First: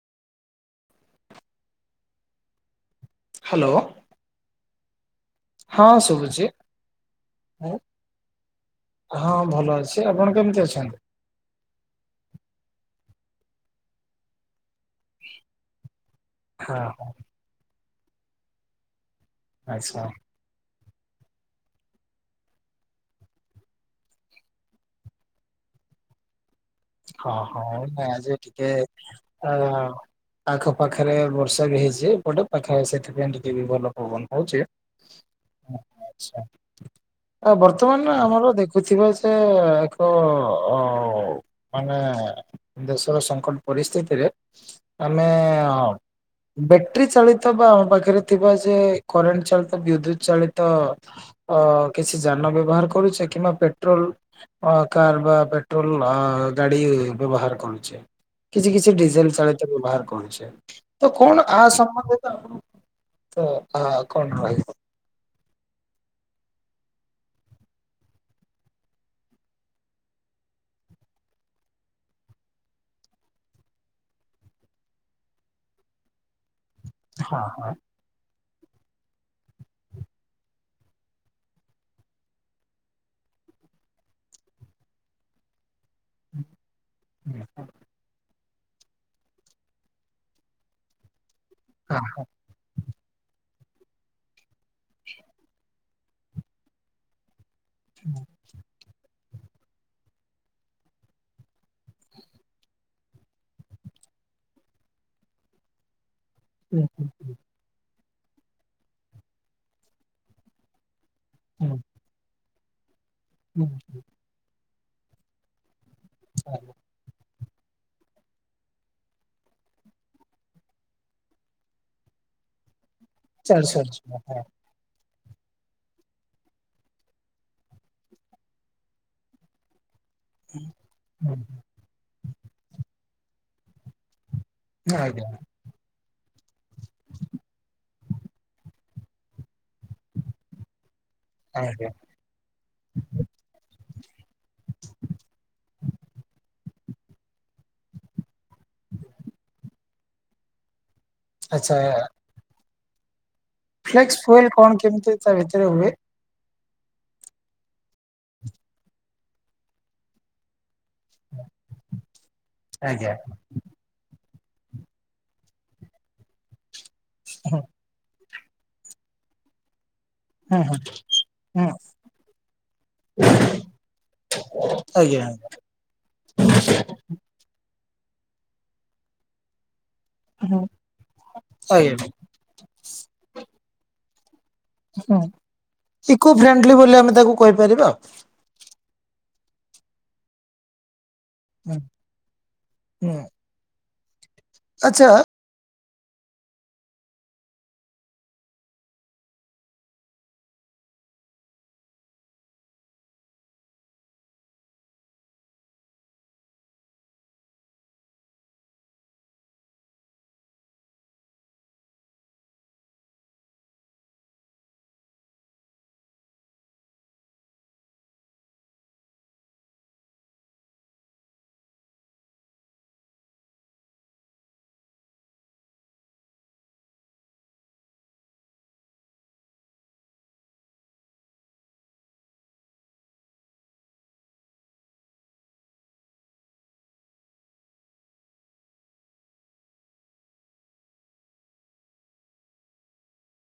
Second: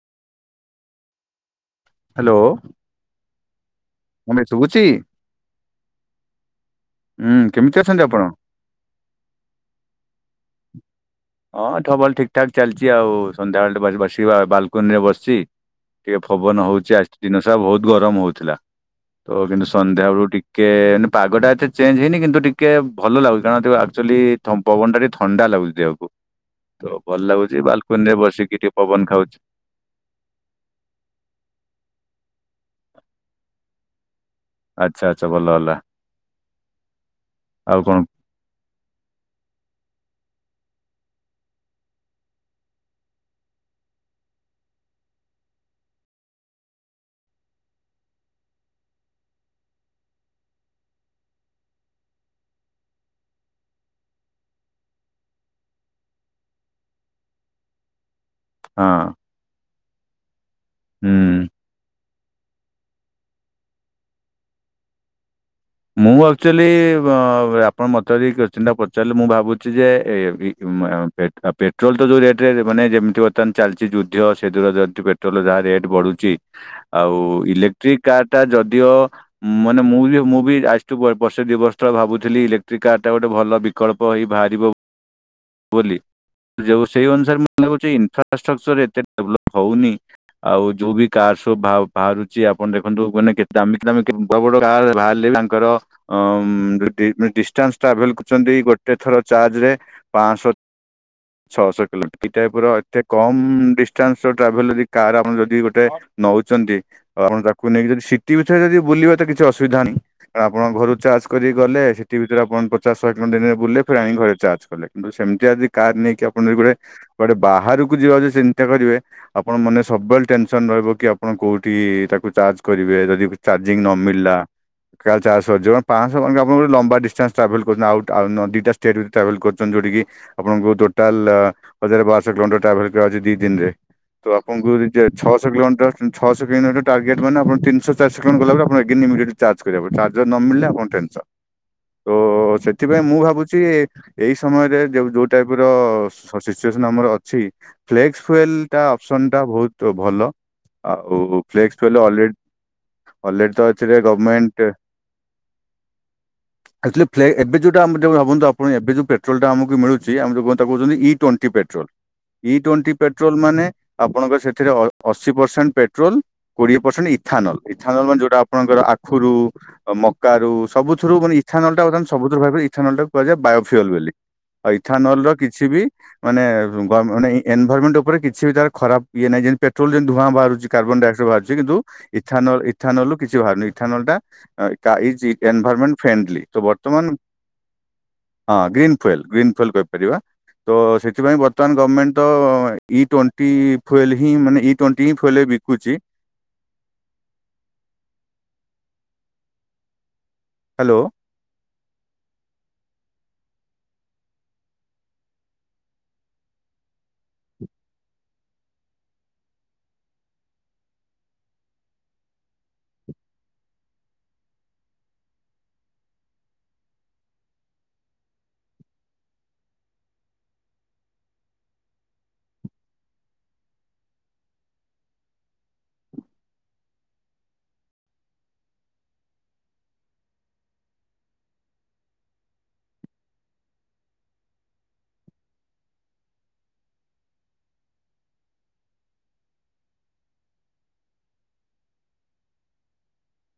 [inaudible] Hello. Hello. ମୁମେ ଶୁଭୁଛି, ହଁ ଶୁଭୁଛି ଉୁଁ କେମିତି ଅଛନ୍ତି ଆପଣ? ହଁ ଭଲ ଅଛି, ଆପଣ କେମିତି ଅଛନ୍ତି? ହଁ, ଠବଲ୍ ଠିକ୍ ଠାକ୍ ଚାଲିଛି ଆଉ ସନ୍ଧ୍ୟାବେଳେ ବସିବା ଆଉ, ବାଲ କୁନି ରେ ବସି, ଟିକେ ଫବନ ହଁ ହଉଛି, ହଁ ଆଜି ଦିନସାରା ବହୁତ ଗରମ ହଉଥିଲା। ତ କିନ୍ତୁ ଆଚ୍ଛା ସନ୍ଧ୍ୟାବେଳୁ ଟି କେନ୍ ପାଗ ଟା ଏତେ ଚେଞ୍ଜ ହେଇନି କିନ୍ତୁ ଟିକେ ଭଲ ଲାଗୁଛି, କାରଣ ଆକ୍ଚୁଆଲି ଥମ୍ ପବନ ଟା ଟିକେ ଥଣ୍ଡା ଲାଗୁଛି ଦେହକୁ। ତ ଭଲ ହଁ ଲାଗୁଛି ହଁ ବାଲକୁନି ନା ରେ ଆଜି ବସିକି ଟିକେ ପବନ ଖାଉଛି। ଅ ଆଖପାଖରେ ବର୍ଷା ବି ହେଇଛି। ଏପଟେ ପାଖାଏ ସେଥିପାଇଁ ଟିକେ ବି ଭଲ ପବନ ହଉଛି? ଆଚ୍ଛା ଆଚ୍ଛା ଭଲ ହେଲା ଆଛା ଅ ଆଉ କଣ ବର୍ତ୍ତମାନ ଆମର ଦେଖ କୁଥିବ ସେ ଏକ ଅ ମାନେ ଦେଶର ସଙ୍କଟ ପରିସ୍ଥିତିରେ ଆମେ ଅ ବେଟେରି ଚାଳିତ ବା ଆମ ପାଖରେ ଥିବା ସେ କରେଣ୍ଟ ଚାଳିତ ବିଦ୍ୟୁତ ଚାଳିତ ଅ କିଛି ଯାନ ବ୍ୟବହାର କରୁଛେ କିମ୍ବା ପେଟ୍ରୋଲ ଅ କାର୍ ବା ପେଟ୍ରୋଲ ଆ ଗାଡ଼ି ବ୍ୟବହାର କରୁଛେ। କିଛି ହଁ କିଛି ଡିଜେଲ ଚାଳିତ ବ୍ୟବହାର କରୁଛେ। ତ ହୁଁ। କଣ ଆ ସମ୍ବନ୍ଧୀତ ତ- ଆ କଣ ରହି ମୁଁ ଆକ୍ଚୁଆଲି ବ ଆପଣ ମତେ ଯଦି କ୍ୱେଶ୍ଚିନ୍ ପଚାରିଲେ ମୁଁ ଭାବୁଛି ଯେ ଏ ବି ପେ ପେଟ୍ରୋଲ୍ ତ ଯୋଉଁ ରେଟରେ ମାନେ ଯେମିତି ବର୍ତ୍ତମାନ ଚାଲିଛି ଯୁଦ୍ଧ ସେ ଦୂରା ଯଦି ପେଟୋଲ ଯାହା ରେଟ୍ ବଢ଼ୁଛି ଆଉ ହଁ ହଁ। ଇଲେକ୍ଟ୍ରିକ କାର ଟା ଯଦିଓ ମାନେ ମୁଁ ବି ମୁଁ ବି ଆଜିଠୁ ବର୍ଷେ ଦୁଇ ବର୍ଷ ତଳେ ଭାବୁଥିଲି ଇଲେକ୍ଟ୍ରିକ୍ କାର୍ ଟା ଗୋଟେ ଭଲ ବିକଳ୍ପ ହେଇ ବାହାରିବ। ବୋଲି। ଯୋଉ ସେଇ ଅନୁସାରେ ମତେ ଲାଗୁଛି ଇନଫ୍ରାଷ୍ଟ୍ରକ୍ଚର ଏତେ ଡେଭଲପ୍ ହଉନି ଆଉ ଯୋଉ ବି କାର ସବୁ ବାହା- ବାହାରୁଛି ଆପଣ ଦେଖନ୍ତୁ ମାନେ କେତେ ଦାମିକା ଦାମିକା ବଡ କାର ବାହାରିଲେ ବି ତ ଅଂ ଡିଷ୍ଟାନ୍ସ ଟ୍ରାଭେଲ କରୁଛନ୍ତି ଗୋ ଗୋଟେ ଥର ଚାର୍ଜ ରେ ପାଂଶ ଛଅଶହ କିଲୋମିଟର ଏଇ ଟାଇପ ର ଏତେ କମ୍ ଡିଷ୍ଟାନ୍ସ ର ଟ୍ରାଭେଲ ଯଦି କାର ଆପଣ ଯଦି ଗୋଟେ ନଉ ଚନ୍ତି ହୁଁ। ଆଉ ଆପଣ ତାକୁ ନେଇକି ଯଦି ସିଟି ଭିତରେ ଯଦି ବୁଲିବେ ତ କିଛି ଅସୁବିଧାନାହିଁ କାରଣ ଆପଣ ଘରୁ ଚାର୍ଜ କରିକ ହଁ ଗଲେ ସେଠି ଭିତରେ ଆପଣ ପଚାଶ ଶହେ କିଲୋମିଟର୍ ଯାଏଁ ହୁଁ ବୁଲିଲେ ଫେର ଆଣିକି ଘରେ ଚାର୍ଜ କଲେ। କିନ୍ତୁ ସେମିତିଆ ଯଦି କାର ନେଇକି ଆପଣ ଯଦି ଗୋଟେ କୁଆଡ଼େ ବାହାରକୁ ଯିବାକୁ ଯଦି ଚିନ୍ତା କରିବେ ଆପଣ ମନରେ ସବୁବେଳେ ଟେନସନ ରହିବ କି ଆପଣ କୋଉଠି ତାକୁ ଚାର୍ଜ କରିବେ ଯଦି ଚାରି ଚାର୍ଜିଙ୍ଗ ଶହ ନ ମିଳିଲା। ହଁ କାର ଚାର୍ଜ ସରିଯିବ ପାଂଶ ମାନେ ଆପଣ ଲମ୍ବା ଡିଷ୍ଟାନ୍ସ ଟ୍ରାଭେଲ କରିଛନ୍ତି ଆଉ ଦିଟା ଷ୍ଟେଟ୍ ବି ଟ୍ରାଭେଲ କରଛନ୍ତି ଯୋଉଠିକି ଆପଣଙ୍କୁ ଟୋଟାଲ ହୁଁ ହଜାର ବାରଶହ କିଲୋମିଟର ଟ୍ରାଭେଲ ଅଛି ଦି ଦିନରେ ତ ଆପଣଙ୍କୁ ନିଜେ ଆଜ୍ଞା ଛଅଶହ କିଲୋମିଟର ଛଅଶହ କିଲୋମିଟର ଟାର୍ଗେଟ ମାନେ ଆପଣ ତିନିଶହ ଚାରିଶହ କିଲୋମିଟର ଗଲା ପରେ ଆପଣ ଏଗେନ୍ ଇମିଡେଟ ଚାର୍ଜ ଚାର୍ଜ କରିବାକୁ ପଡ଼ିବ। ଚାର୍ଜର ନ ମିଳିଲେ ଆପଣ ଟେନସନ୍। ଆଜ୍ଞା। ଓ ସେଥିପାଇଁ ମୁଁ ଭାବୁଛି ଏଇ ସମୟରେ ଯୋଉ ଯୋଉ ଟାଇପର ସ ସିଚୁଏସନ୍ ଆମର ଅଛି ଫ୍ଲେକ୍ସ ଫୁଏଲ ଟା ଅପସନ୍ ଟା ବହୁତ ଭଲ। ଆଉ ଆଚ୍ଛା ଫ୍ଲେକ୍ସ ଫୁଏଲେ ଅଲରେ ଅଲରେଡି ତ ଏଥିରେ ଫ୍ଲେକ୍ସ ଫୁଏଲ ଗର୍ମେଣ୍ଟ କଣ କେମିତି ତା ଭିତରେ ହୁଏ? ଆକଚୁଏଲି ଫ୍ଲେକ ଏବେ ଯୁଉଟା ଆମେ [unintelligible] ଆପଣ ଏବେଯଉ ପେଟ୍ରୋଲ ଟା ଆମକୁ ମିଳୁଛି ଆମେ ତାକୁ କହୁଚନ୍ତି E twenty petrol E twenty ଆଜ୍ଞା ପେଟ୍ରୋଲ ମାନେ ଆପଣଙ୍କର ସେଥିରେ ଅ-ଅଶୀ ପରସେଣ୍ଟ ପେଟ୍ରୋଲ କୋଡିଏ ପରସେଣ୍ଟ ଇଥାନଲ ହୁଁ ଇଥାନଲ ମାନେ ଯୋଉଟା ଆପଣଙ୍କର ଆଖୁରୁ ଆଉ ମକ ମକାରୁ ହୁଁ ହୁଁ ସବୁଥିରୁ ମାନେ ଇଥାନଲ ଆଜ୍ଞା ବର୍ତ୍ତମାନ ସବୁଥରୁ ଭାବ ଇଥାନଲ ଟା କୁ କୁହାଯାଏ। ଯାଏ ବାଓଫିଅଲ ବୋଲି। ଆଉ ଇଥାନଲ ର ଆଜ୍ଞା। କିଛି ବି ମାନେ ମାନେ ଏନଭାଇରମେଣ୍ଟ ଉପରେ କିଛି ବି ତାର ଖରାପ ଇଏ ନାହିଁ ଯେମିତି ପଟ୍ରୋଲ ଯେମିତି ଧୂଆଁ ହୁଁ। ବାହାରୁଛି କାର୍ବନଡାଇଅକ୍ସାଇଡ ବାରୁଛି କିନ୍ତ ଆଜ୍ଞା। ଇଥାନଲ ଇଥାନଲୁ କିଛି ବାହାରୁନି ଇଥାନଲ୍ ଟା ତା ଇଜ ଏନ୍ଭାଇରମେଣ୍ଟ ଇକୋ ଫ୍ରେଣ୍ଡଲି ତ ବୋଲି ଆମେ ବର୍ତ୍ତମାନ ତାକୁ କହିପାରିବା। ହଁ ଗ୍ରୀନ୍ ଫଏଲ୍ ଗ୍ରୀନ୍ ଫୁଏଲ୍ କହିପାରିବା ତ ସେଥିପାଇଁ ବର୍ତ୍ତମାନ ଗର୍ମେଣ୍ଟ ତ ଇ ହୁଁ ଟ୍ଵେଣ୍ଟି ପି ଫୋଏଲ୍ ହିଁ ମାନେ ଇ ଟ୍ୱେଣ୍ଟି ଆଚ୍ଛା ହିଁ ଫୋଏଲ୍ ବିକୁଛି। ହ୍ୟାଲୋ।